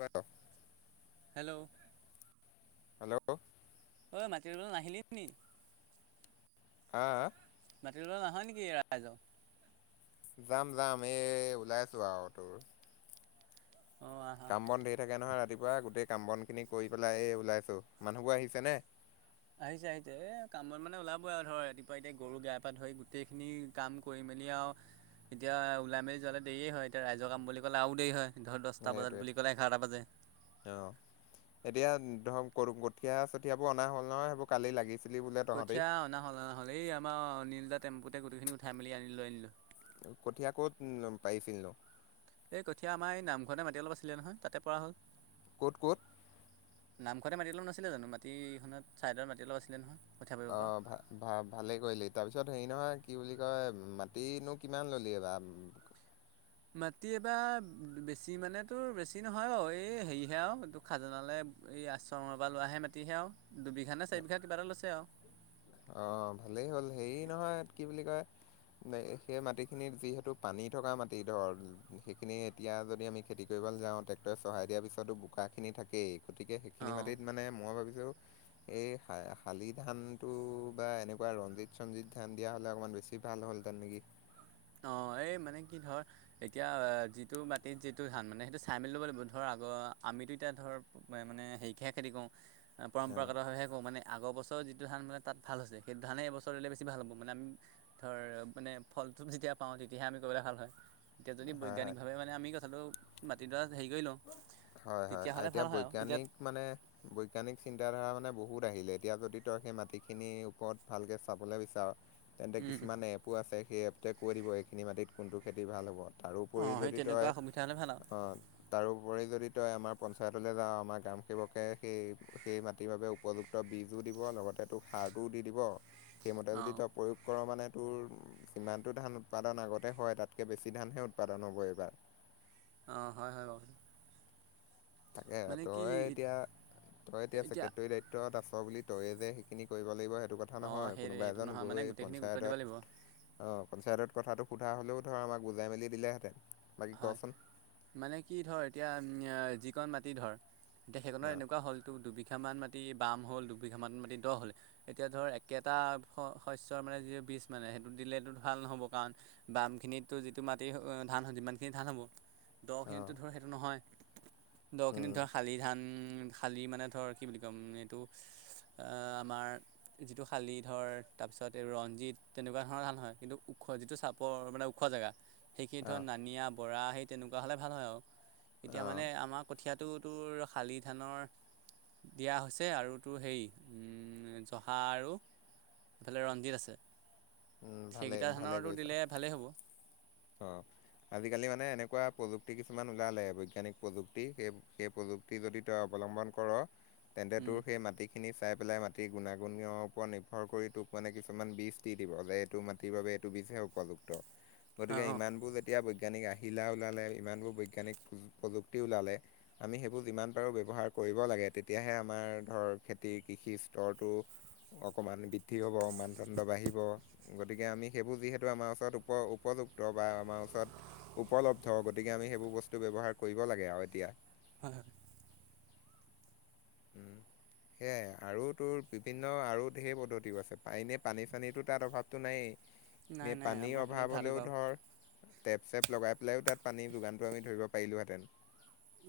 ৱেকাফ hello hello ঐ মাটি নাহিলি নি আ আ মাতি লোৱালে নাহ নেকি ৰাইজৰ যাম যাম এই ওলাই আছো আৰু তোৰ অ আহ কাম বন ধেৰ থাকে নহয় ৰাতিপুৱা গোটেই কাম বনখিনি কৰি পেলাই এই ওলাইছোঁ মানুহবোৰ আহিছেনে আহিছে আহিছে এ কাম বন মানে ওলাবই আৰু ধৰ ৰাতিপুৱা এতিয়া গৰু গা পা ধৰি গোটেইখিনি কাম কৰি মেলি আৰু এতিয়া ওলাই মেলি যোৱালে দেৰিয়ে হয় এতিয়া ৰাইজৰ কাম বুলি ক'লে আৰু দেৰি হয় ধৰ দচটা বজাত বুলি ক'লে এঘাৰটা বাজে অ এতিয়া ধৰ ক কঠীয়া চঠিয়াবোৰ অনা হল নহয় সেইবোৰ কালি লাগিছে কঠীয়া অনা হ'ল অনা হল এই আমাৰ অনিল দা তেম্পুতে গোটেইখিনি উঠাই মেলি আনিলো আনিলোঁ কঠীয়া ক'ত পাৰিছিল নো এই কঠীয়া আমাৰ এই নামঘৰতে মাটি অলপ আছিলে নহয় তাতে পৰা হ'ল ক'ত ক'ত নামঘৰতে মাটি লোৱা নাছিলে জানো মাটি এখনত ছাইডত মাটি অলপ আছিলে নহয় কঠীয়া পাৰিব অ অ পৰা ভা ভা ভালেই কৰিলি তাৰপিছত হেৰি নহয় কি বুলি কয় মাটিনো কিমান ললি এইবাৰ মাটি এবাৰ বেছি মানেতো বেছি নহয় অ এই হেৰিহে আও খাজনালৈ এই আশ্ৰমৰ পৰা লোৱাহে মাটিহে আৰু দুবিঘা নে চাৰি বিঘা কিবা এটা লৈছে আৰু অ ভালেই হ'ল হেৰি নহয় কি বুলি কয় নে সেই মাটিখিনিত যিহেতু পানী থকা মাটি ধৰ সেইখিনি এতিয়া যদি আমি খেতি কৰিবলৈ যাওঁ ট্ৰেক্টৰে চহাই দিয়াৰ পিছতো বোকাখিনি থাকেই গতিকে এইখিনি অঁ মাটিত মানে মই ভাবিছোঁ এই শা শালি ধান টো বা এনেকুৱা ৰঞ্জিত চঞ্জিত ধান দিয়া হ'লে অকনমান বেছি ভাল হেঁতেন নেকি অঁ এই মানে কি ধৰ এতিয়া যিটো মাটিত যিটো ধান মানে সেইটো চাই মেলি ল'ব লাগিব আমিটো এতিয়া ধৰ আগৰ আমিতো এতিয়া ধৰ মই মানে হেৰিকহে খেতি কৰোঁ অঁ পৰম্পৰাগতভাৱহে কৰো মানে আগৰ বছৰ যিটো ধান মানে তাত ভাল হৈছে সেইটো ধানেই এইবছৰ দিলে বেছি ভাল হ'ব মানে আমি ধৰ মানে ফলটোপ যেতিয়া পাওঁ তেতিয়াহে আমি কৰিবলৈ ভাল হয় এতিয়া যদি হয় হয় বৈজ্ঞানিকভাৱে মানে মে আমি [inaudible] মাতিডৰা হেৰি কৰি লওঁ হয় হয় তেতিয়াহ'লে এতিয়া ভাল হয় আৰু এতিয়া বৈজ্ঞানিক মানে বৈজ্ঞানিক চিন্তাধাৰা মানে বহুত আহিলে এতিয়া যদি তই সেই মাটিখিনিৰ ওপৰত ভালকে চাবলে বিচাৰ। তেন্তে কিছুমান এপো আছে সেই এপটোৱে কৈ দিব এইখিনি মাটিত কোনটো খেতি ভাল হ'ব তাৰোপৰি অঁ সেই যদি তেনেকুৱা তই সুবিধা হ'লে ভাল আৰু আহ তাৰোপৰি যদি তই আমাৰ পঞ্চায়তলৈ যাৱ আমাৰ গ্ৰাম সেৱকে সেই সেই মাটিৰ বাবে উপযুক্ত তোক বীজো দিব লগতে তোক সাৰটোও দি দিব সেইমতে যদি অঁ তই প্ৰয়োগ কৰ মানে তোৰ যিমানটো ধান উৎপাদন আগতে হয় তাতকে বেছি ধানহে উৎপাদন হ'ব এইবাৰ অ হয় হয় বাৰু তাকে মানে কি তই এতিয়া তই এতিয়া সেক্ট্ৰেৰী দায়িত্ব ৰত আছ বুলি তয়ে যে সেইখিনি কৰিব লাগিব সেইটো কথা অঁ নহয় সেই কোনোবা সেইটো এজন নহয় মানে গৈ গোটেইখিনি গুৰুত্ব দিব লাগিব পঞ্চায়তত অ পঞ্চায়তত কথাটো সোধা হলেও ধৰ আমাক বুজাই মেলি দিলেহেঁতেন বাকী হয় কচোন মানে কি ধৰ এতিয়া যিকণ মাটি ধৰ এতিয়া সেইকণত অ', এনেকুৱা হ'লতো দুবিঘামান মাটি মাটি বাম হ'ল দুবিঘা মান মাটি দহ হ'ল এতিয়া ধৰ একেটা শস্যৰ মানে যিটো বীজ মানে সেইটো দিলেতো ভাল নহ'ব কাৰণ বামখিনিত তোৰ যিটো মাটি ধান হয় যিমান ধ হ'ব অ', দ'খিনিতটো ধৰ সেইটো নহয় দ'খিনিত উম, ধৰ শালি ধান খালী মানে ধৰ কি বুলি ক'ম এইটো আমাৰ যিটো শালি ধৰ তাৰপিছত এই ৰঞ্জিত তেনেকুৱা ধৰণৰ ধান হয় কিন্তু ওখ যিটো চাপৰ ওপৰ মানে ওখ জেগা সেইখিনি ধৰ অ', নানিয়া বৰা সেই তেনেকুৱা হ'লে ভাল হয় আৰু এতিয়া অ', মানে আমাক কঠীয়াটো তোৰ শালি ধানৰ দিয়া হৈছে আৰু তোৰ হেৰি জহা আৰু এইফালে ৰঞ্জিত আছে উম, ভালেই সেইকেইটা ভালেই ধানৰতো কৰিছ। দিলে ভালেই হ'ব অ আজিকালি মানে এনেকুৱা প্ৰযুক্তি কিছুমান ওলালে বৈজ্ঞানিক প্ৰযুক্তি সেই সেই প্ৰযুক্তি যদি তই অৱলম্বন কৰ তেন্তে তোৰ সেই মাটিক খিনি চাই পেলাই মাটিৰ গুণাগুণৰ ওপৰত নিৰ্ভৰ কৰি তোক মানে কিছুমান বীজ দি দিব যে এইটো মাটি সেই বাবে এইটো বিজহে উপযুক্ত গতিকে অঁ ইমানবোৰ যেতিয়া বৈজ্ঞানিক আহিলা ওলালে ইমানবোৰ বৈজ্ঞানিক প্ৰযুক্তি ওলালে আমি সেইবোৰ যিমান পাৰোঁ ব্যৱহাৰ কৰিব লাগে তেতিয়াহে আমাৰ ধৰ খেতিৰ কৃষি স্তৰটো অকণমান বৃদ্ধি হ'ব মানদণ্ড বাঢ়িব গতিকে আমি সেইবোৰ যিহেতু আমাৰ ওচৰত উপ উপযুক্ত বা আমাৰ ওচৰত উপলব্ধ গতিকে আমি সেইবোৰ বস্তু ব্যৱহাৰ কৰিব লাগে আৰু এতিয়া হয় হয় উম, [inaudible] সেয়াই আৰু তোৰ বিভিন্ন আৰু ঢেৰ পদ্ধতিও আছে এনেই পানী চানীটো তাত অভাৱটো নায়েই নাই নে নাই পানীৰ আমাৰখিনিত অভাৱ ভাল হ'লেও বাৰু ধৰ টেপ চেপ লগাই পেলাইও তাত পানী যোগানটো আমি ধৰিব পাৰিলোহেতেন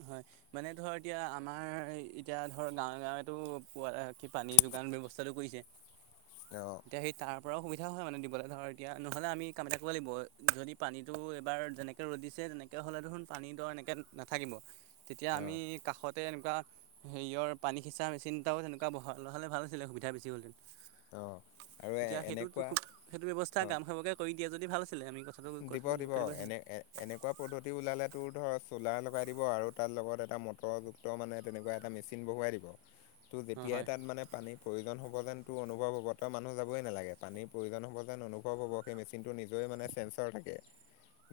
হয় মানে ধৰ এতিয়া আমাৰ এতিয়া ধৰ গাঁৱে গাঁৱেতো পানী যোগান ব্যৱস্থাটো কৰিছে [inaudible] অ সেই তাৰ পৰাও সুবিধা হয় মানে দিবলৈ ধৰক এতিয়া নহ'লে আমি কাম এটা কৰিব লাগিব যদি পানীটো এবাৰ যেনেকৈ ৰ'দদিছে তেনেকে হ'লে দেখোন ন পানী দৰ এনেকৈ নাথাকিব তেতিয়া আমি অ', কাষতে এনেকুৱা হেৰিয়ৰ পানী মেচিন এনটাও তেনেকুৱা বহা হালে ভাল হৈছিলে সুবিধা বেছি হ'লহঁতেন অ'। আৰু এতিয়া সেইটো এনেকুৱা খুব সেইটো ব্যৱস্থা অ' গ্ৰাম সেৱকে কৰি দিয়ে যদি ভাল আছিলে আমি কথা দিব দিব এনে এ এনেকুৱা পদ্ধতি ওলালে তোৰ ধৰক চ'লাৰ লগাই দিব আৰু তাৰ লগত এটা মটৰ দ মানে তেনেকুৱা এটা মেচিন বহুৱাই দিব ত' অঁ যেতিয়াই হয় তাত মানে পানীৰ প্ৰয়োজন হ'ব যেন তোৰ অনুভৱ হ'ব তই মানুহ যাবই নালাগে পানীৰ প্ৰয়োজন হ'ব যেন অনুভৱ হ'ব সেই মেচিনটো নিজৰে মানে [unintelligible]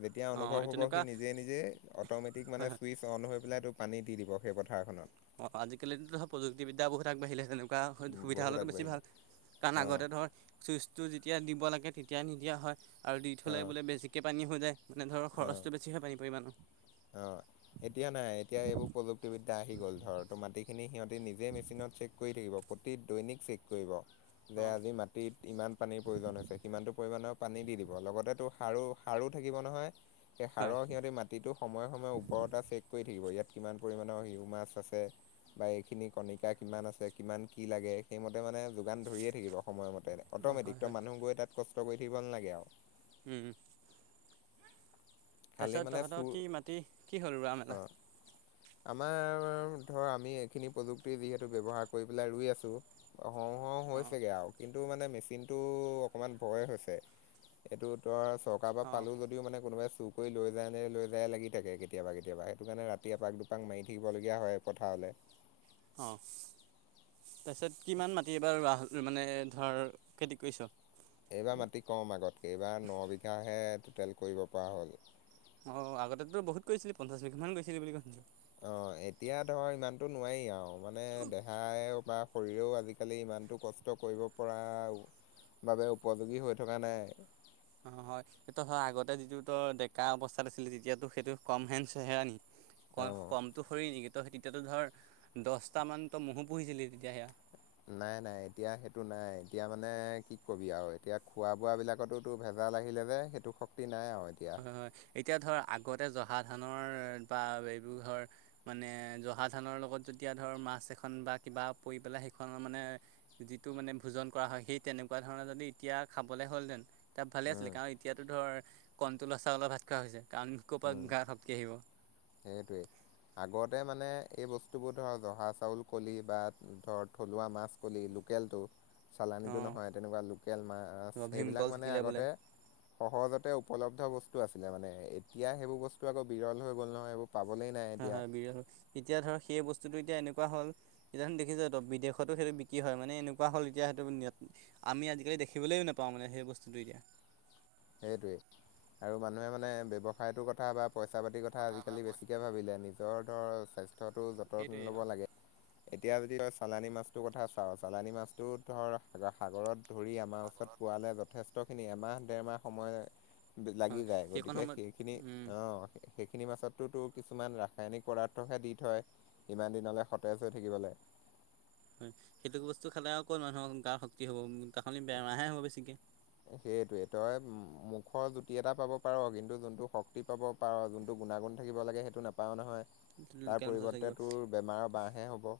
যেতিয়া অঁ অনুভৱ হব তেনেকুৱা সি হয় নিজে নিজে অটমেটিক মানে হয় চুইচ অন হৈ পেলাই তোক পানী দি দিব সেই পথাৰখনত অ আজিকালিতো ধৰ প্ৰযুক্তিবিদ্যা বহুত আগবাঢ়িলে [unintelligible] থকা সুবিধা বহুত হ'লেতো বেছি আগবাঢ়িলে ভাল কাৰণ অ', আগতে ধৰ ছুইচটো যেতিয়া দিব লাগে তেতিয়া নিদিয়া হয় আৰু দি থ'লে অ', বোলে বেছিকৈ পানী হৈ যায় মানে ধৰ অ'। খৰছটো বেছি হয় পানী পৰিমাণৰ অ এতিয়া নাই এতিয়া এইবোৰ প্ৰযুক্তিবিদ্যা আহি গ'ল ধৰ তো মাটিখিনি সিহঁত সি নিজেই মেচিত চেক কৰি থাকিব প্ৰতি দৈনিক চেক কৰিব অঁ তিত ইমান পানীৰ প্ৰয়োজন হৈছে সিমানটো পৰিমাণৰ পানী দি দিব লগতে তোৰ সাৰো সাৰো থাকিব নহয় সেই হয় সাৰৰ সিহঁতি মাটিটো সময়ে সময়ে উৰ্বৰতা চেক কৰি থাকিব ইয়াত কিমান পৰিমণৰ হিউমাছ আছে বা এইখিনি কণিকা কিমান আছে কিমান কি লাগে সেইমতে মানে যোগান ধৰিয়ে থাকিব সময়মতে অঁ হয় অট'মেটিকটো হয় মানুহ গৈ তাত কষ্ট কৰি থাকিব নালাগে আৰু উম উম খালী তাৰপিছত মানে তহঁতৰ চুৰ কি মাটি কি সৰু ৰুৱা অ' মেলা আমাৰ ধৰ আমি এইখিনি প্ৰযুক্তি যিহেতু ব্যৱহাৰ কৰি পেলাই ৰুই আছো হওঁ হওঁ অঁ হৈছেগে আৰু কিন্তু মানে মেচিনটো অকণমান ভয় হৈছে এইটো তই চৰকাৰৰ পৰা অঁ পালোঁ যদি মানে কোনোবাই চুৰ কৰি লৈ যায় নে লৈ যায় লাগি থাকে কেতিয়াবা কেতিয়াবা সেইটো কাৰণে ৰাতি এপাক এপাক মাৰি থাকিবলগীয়া হয় পথাৰলৈ অঁ তাৰপিছত কিমান মাটি এবাৰ মানে ধৰ খেতি কৰিছ এইবাৰ মাটি কম আগতকৈ এইবাৰ ন বিঘাহে টুটেল কৰিব পৰা হ'ল অঁ আগতেতো বহুত কৰিছিল পঞ্চাছ বিঘা মান কৰিছিলি বুলি শুনিছো। অ এতিয়া ধৰ ইমানতো নোৱাৰি আৰু মানে দেহায় বা শৰীৰেও আজিকালি ইমানতটো কষ্ট। [unintelligible] কৰিব পৰা বাবে উপযোগী হৈ থকা নাই অ হয় সেইটো হয় আগতে যিটো ত ডেকা অৱস্থাত আছিলে তেতিয়াত সেইটো কম হেন হেৰা ন অকণ অঁ। কমটো সৰি নেকি তো তেতিয়াতো ধৰ দহটামানতো মহো পুহিছিলি তেতিয়া সেয়া নাই নাই এতিয়া সেইটো নাই এতিয়া মানে কি কবি আৰু এতিয়া খোৱা বোৱা বিলাকতো। টো ভেজাল আহিলে যে সেইটো শক্তি নাই আৰু এতিয়া হয় হয় এতিয়া ধৰ আগতে জহা ধানৰ বা এইবোৰ ধৰ মানে জহা ধানৰ লগত যেতিয়া ধৰ মাছ এখন বা কিবা পৰি পেলাই সেইখনৰ মানে যিটো মানে ভোজন কৰা হয় সেই তেনেকুৱা ধৰণৰ যদি এতিয়া খাবলে হ'লহেতেন তাত ভালে আছিলে উম কাৰণ এতিয়াতো ধৰ কণ্ট্ৰলৰ চাউলৰ ভাত খোৱা হৈছে কাৰণ ক'ৰ পৰা উম গাৰ শক্তি আহিব। [inaudible] সেইটোৱেই। [inaudible] আগতে মানে এই বস্তুবোৰ ধৰ জহা চাউল কলি বা ধৰ থলুৱা মাছ [inaudible] কলি লোকেলটো চালানিটো নহয় অঁ তেনেকুৱা লোকেল মাছ সেইবিলাক ভীমকল মানে থাকিলে বোলে আগতে [inaudible] সহজতে উপলব্ধ বস্তু আছিলে মানে। এতিয়া সেইবোৰ বস্তু আকৌ বিৰল হৈ গল নহয় এইবোৰ। [inaudible] পাবলেই নাই। [inaudible] হয়-হয় [unintelligible] এতিয়া ধৰ সেই বস্তুটো এতিয়া এনেকুৱা হ'ল [inaudible] এতিয়া দেখিছ ত‌ই বিদেশতো সেইটো বিক্ৰী হয় মানে এনেকুৱা হ'ল এতিয়া সেইটো [inaudible] আমি আজিকালি দেখিবলৈও নাপাওঁ মানে সেই বস্তুটো এতিয়া। [inaudible] সেইটোৱেই আৰু মানুহে মানে ব্যৱসায়টোৰ কথা বা [inaudible] পইচা পাতিৰ কথা আজিকালি বেছিকৈ ভাবিলে। নিজৰ ধৰ স্বাস্থ্যটো সেইটোৱে যতন আৰু ল'ব লাগে [inaudible] এতিয়া যদি ত‌ই চালানী মাছটোৰ কথা চাওঁ চালানী মাছটো ধৰ সাগৰত [inaudible] ধৰি আমাৰ ওচৰত পোৱালে যথেষ্টখিনি। এমাহ, দেৰমাহ সময় [inaudible] হয় লাগি যায়। সেইকণ গতিকে সময়ত সেইখিনি উম অঁ [inaudible] সেইখিনি মাছত তোৰ কিছুমান ৰাসায়নিক পদাৰ্থহে দি থয়। [unintelligible] ইমান দিনলৈ সতেজ হৈ থাকিবলৈ। [inaudible] হয় [inaudible] সেইটো বস্তু খালে আকৌ ক'ত মানুহৰ গাৰ শক্তি হ'ব তাৰ সলনি বেমাৰহে হ'ব বেছিকে। সেইটোৱেই তই মুখৰ জুতি এটা পাব পাৰ কিন্তু যোনটো শক [inaudible] পাব পাৰ যোনটো গুণাগুণ থাকিব লাগে সেইটো নাপাওঁ নহয়। তাৰ লোকেল মাছত থাকিব পৰিৱৰ্তে তোৰ [inaudible] বেমাৰৰ বাঁহে হ'ব। [inaudible]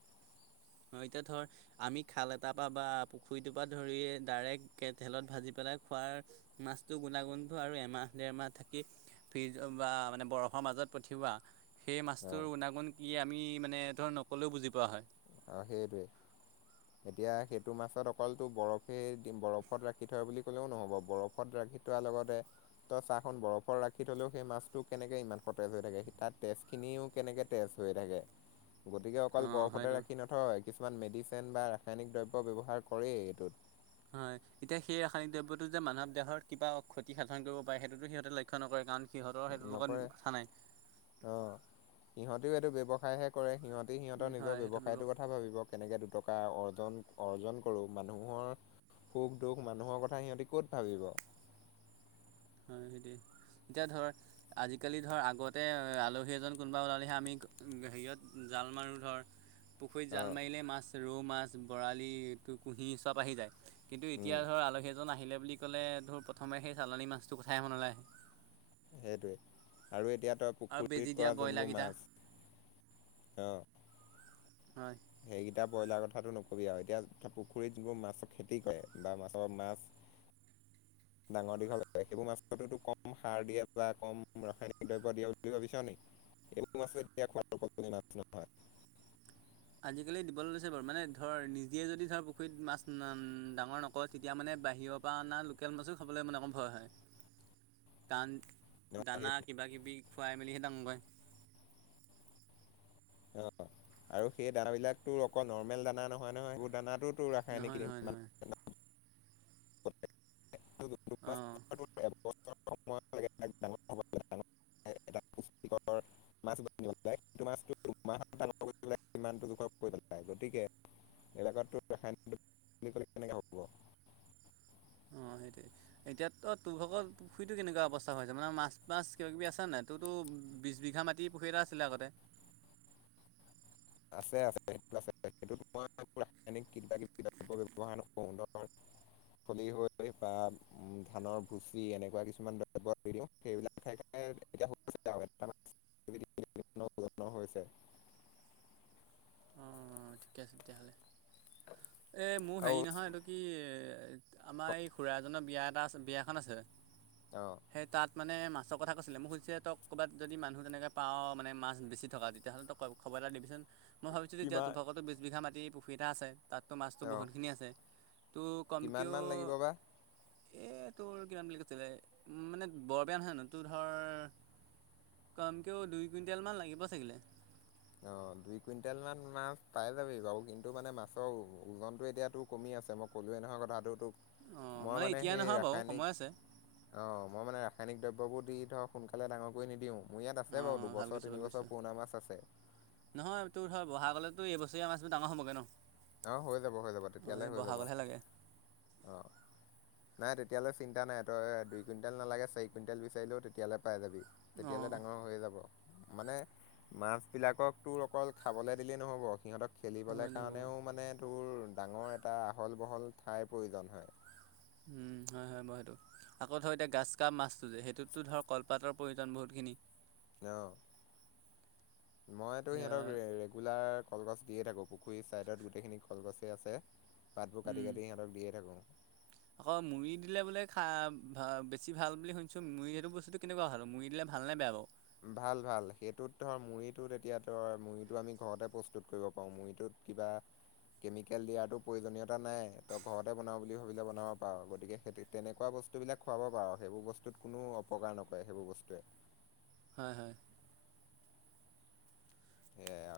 হয় এতিয়া ধৰ [inaudible] আমি খাল এটাৰ পৰা বা পুখুৰীটোৰ পৰা ধৰি ডাইৰেক্ট তেলত ভাজি পেলাই খোৱাৰ [unintelligible] মাছটোৰ গুণাগুণটো আৰু এমাহ, ডেৰমাহ থাকি [inaudible] ফ্ৰিজ বা মানে বৰফৰ মাজত পঠিওৱা [inaudible] সেই মাছটোৰ গুণাগুণ কি আমি মানে ধৰ নক'লেও বুজি পোৱা হয়। [inaudible] অঁ! সেইটোৱেই। [inaudible] [inaudible] এতিয়া সেইটো মাছত অকল তোৰ বৰফেই দি বৰফত ৰাখি থয় বুলি ক'লেও নহ'ব বৰফ [inaudible] [inaudible] ফত ৰাখি থোৱাৰ লগতে ত‌ই চা চোন বৰফত ৰাখি থলেও সেই মাছটো কেনেকে ইমান সতেজ হৈ থাকে, তাত তেজখিনিও কেনেকে [inaudible] তেজ হৈ থাকে। [inaudible] [inaudible] গতিকে অকল অ' বৰফতে হয়তো ৰাখি নথয়। কিছুমান মেডিচিন বা ৰাসায়নিক দ্ৰব্য ব্যৱহাৰ কৰেই এইটোত। [inaudible] হয় এতিয়া সেই ৰাসায়নিক দ্ৰব্যটো যে মানৱ দেহৰ কিবা ক্ষতি সাধন কৰিব পাৰে সেইটোতো সিহঁতে লক্ষ্য নকৰে। কাৰণ [inaudible] সেইটোৰ লগত নকৰে। কথা নাই অঁ! সিহঁতেও এইটো ব্যৱসায় হে কৰে সিহঁতে [unintelligible] [unintelligible] সিহঁতৰ হয় নিজৰ সেইটো ব্যৱহাৰ ব্যৱসায়টোৰ কথা ভাবিব কেনেকে দুটকা অৰ্জন-অৰ্জন কৰো মানুহৰ [inaudible] সুখ, দুখ মানুহৰ কথা সিহঁতি ক'ত ভাবিব। [inaudible] হয়, সেইটোৱেই। এতিয়া ধৰ [inaudible] আজিকালি ধৰ আগতে আলহী এজন কোনোবা ওলালেহে আমি হেৰিয়ত জাল মাৰোঁ ধৰ। [inaudible] পুখুৰীত জাল মাৰিলে মাছ ৰৌ মাছ, বৰালি [inaudible] কুঁহি চব আহি যায়। কিন্তু এতিয়া উম ধৰ আলহী এজন আহিলে বুলি ক'লে ধৰ প্ৰথমে সেই চালানী মাছটো কথাই মনলৈ আহে। [inaudible] সেইটোৱেই। আৰু এতিয়া তই আৰু বেজি পুখুৰীত দিয়া কৰা যোনবোৰ ব্ৰইলাৰকেইটা মাছ অঁ! [inaudible] হয়। [inaudible] সেইকেইটা ব্ৰইলাৰ কথাটো নকবি আৰু এতিয়া পুখুৰীত যোনবোৰ মাছৰ খেতি কৰে বা মাছৰ মাছ [inaudible] ডাঙৰ-দীঘল কৰে। [inaudible] সেইবোৰ মাছটো কম সাৰ দিয়ে বা কম ৰাসায়নিক দ্ৰব্য দিয়ে বুলি ভাবিছ নি? [inaudible] [unintelligible] আজিকালি দিবলৈছে বাৰু মানে ধৰ নিজে যদি ধৰ পুখুৰীত মাছ ডাঙৰ নক মই তেতিয়া মানে বাহিৰৰ পৰা অনা লোকেল মাছো খাবলৈ মানে অণন কণ ভয় হয়। কাৰণ দানা কিবা কিবি খুৱাই মেলিহে ডাঙ কয়ে। অ আৰু সেই দানাবিলাক তোৰ অকল নৰ্মেল দানা নহয় নহয় সেইবোৰ দানা তোৰ নহয় ৰাসায়নিক নহয় নহয় অঁ [unintelligible] [unintelligible] [unintelligible] গতিকে [unintelligible] বুলি কলে কেনেকে হ'ব। অ সেইটোৱে। এতিয়তো তোৰ ভক পুখুৰীটো কেনেকুৱা অৱস্থা হৈছে? মানে মাছ মাছ কিবা কিবি আছেনে নাই? তোৰতো বিছ বিঘা মাটি পুখুৰী এটা আছিলে আগতে। আছে আছে সেই আ সেইটোত মই ৰাসায়নিক কিবা কিবি দ্ৰৱ ব্যৱহাৰ নকৰো [unintelligible] [unintelligible] বা ধানৰ ভুচি এনেকুৱা কিছুমান দ্ৰৱ সেইবিলাক [unintelligible] [unintelligible] ওজনৰ হৈছে অ ঠিকে আছে তেতিয়াহ'লে। এই মোৰ আৰু হেৰি নহয় এইটো কি আমাৰ ক- এই খুডৰা এজনৰ বিয়া এটা আছে বিয়াখন আছে। অ। সেই তাত মানে মাছৰ কথা কৈছিলে। মই কৈছো তক ক'ৰবাত যদি মনুহ তেনেকে পাওঁ মানে মাছ বেছি থকা তেতিহ'লে তোক ক খবৰ এটা দিবিচোন। মই ভাবিছোঁ যে এতিয়া কিমা তোৰভাগত বিছ বিঘা মাটি পুখী এটা আছে, তাতো মাছটো অঁ বহুতখিনি আছে তোৰ কম কিমান কেও মান লাগিব বা এই তোৰ কিমান বুলি কৈছিলে? মানে বৰবিয়া নহয় নো তোৰ ধৰ কম কেও দুই কুইণ্টেলমান লাগিব চাগিলে। অ দুই কুইণ্টেল মান মাছ পাই যাবি বাৰু কিন্তু মানে মাছৰ ওজনতটো এতিয়াতো কমি আছে মোক ক'লোৱে নহয় কথাটো তোক। অঁ মই মানে এতিয়া সেই নহয় বাৰু ৰাসায়নিক সময় আছে অ মই মানে ৰাসায়নিক দ্ৰব্যবোৰ দি ধৰক সোনকালে ডাঙৰক নিদিওঁ, মোৰ ইয়াত আছে বাৰু অঁ ভাল দুবছৰ কৰিছ ভাল কৰিছ তিনিবছৰ পুৰণা মাছ আছে। নহয় তোৰ ধৰ বহাগলেতো এই বছৰীয়া মাছবোৰ ডাঙৰ হ'বগৈ ন। অ হৈ যাব, হৈ যাব, অঁ তেতিয়ালৈ এই হৈ যাব। বহাগলৈহে লাগে অঁ [unintelligible] নাই তেতিয়ালৈ চিন্তা নাই, তই দুই কুইণ্টেল নালাগে চাৰি কুইণ্টেল বিচাৰিলেও তেতিয়ালৈ পাই যাবি। অঁ তেতিয়াললে ডাঙৰ নহ'ব হৈয়ে যাব। মানে মাছ বিলাকক তোৰ অকল খাবলে দিলেই নহ'ব সিহঁতক খেলিবলৈ কাৰণেও মানে, তোৰ ডাঙৰ এটা আহল-বহল ঠাইৰ প্ৰয়োজন হয়। উম হয় হয় বাৰু সেইটো। আকৌ ধৰ এতিয়া গাজ কাপ মাছটো যে সেইটোতো ধৰ কলপাতৰ প্ৰয়োজন বহুতখিনি অ। মইতো এতিয়া সিহঁতক ৰেগুলাৰ কলগছ দিয়ে থাকো। পুখুৰীৰ চাইডত গোটেইখিনি কলগছে আছে। পাতটো কাটি উম কাটি সিহঁতক দিয়ে থাকো। আকৌ মুড়ি দিলে বোলে খা বেছি ভাল বুলি শুনিছোঁ। মুড়ি সেইটো বস্তুটো কেনেকুৱা ভাল? মুড়ি দিলে ভালনে বেয়া বাৰু? ভাল ভাল। সেইটোত ধৰ মুড়িটোত তেতিয়া তই মুড়িটো আমি ঘৰতে প্ৰস্তুত কৰিব পাৰোঁ মুড়িটোত কিবা কেমিকেল দিয়াৰো প্ৰয়োজনীয়তা নাই। তই ঘৰতে বনাওঁ বুলি ভাবিলে বনাব পাৰ। গতিকে তেনেকুৱা বস্তু বস্তুবিলাক খুৱাব পাৰো, সেইবোৰ বস্তুত কোনো অপকাৰ নকৰে সেইবোৰ বস্তুৱে। হয়, হয়। সেয়াই আও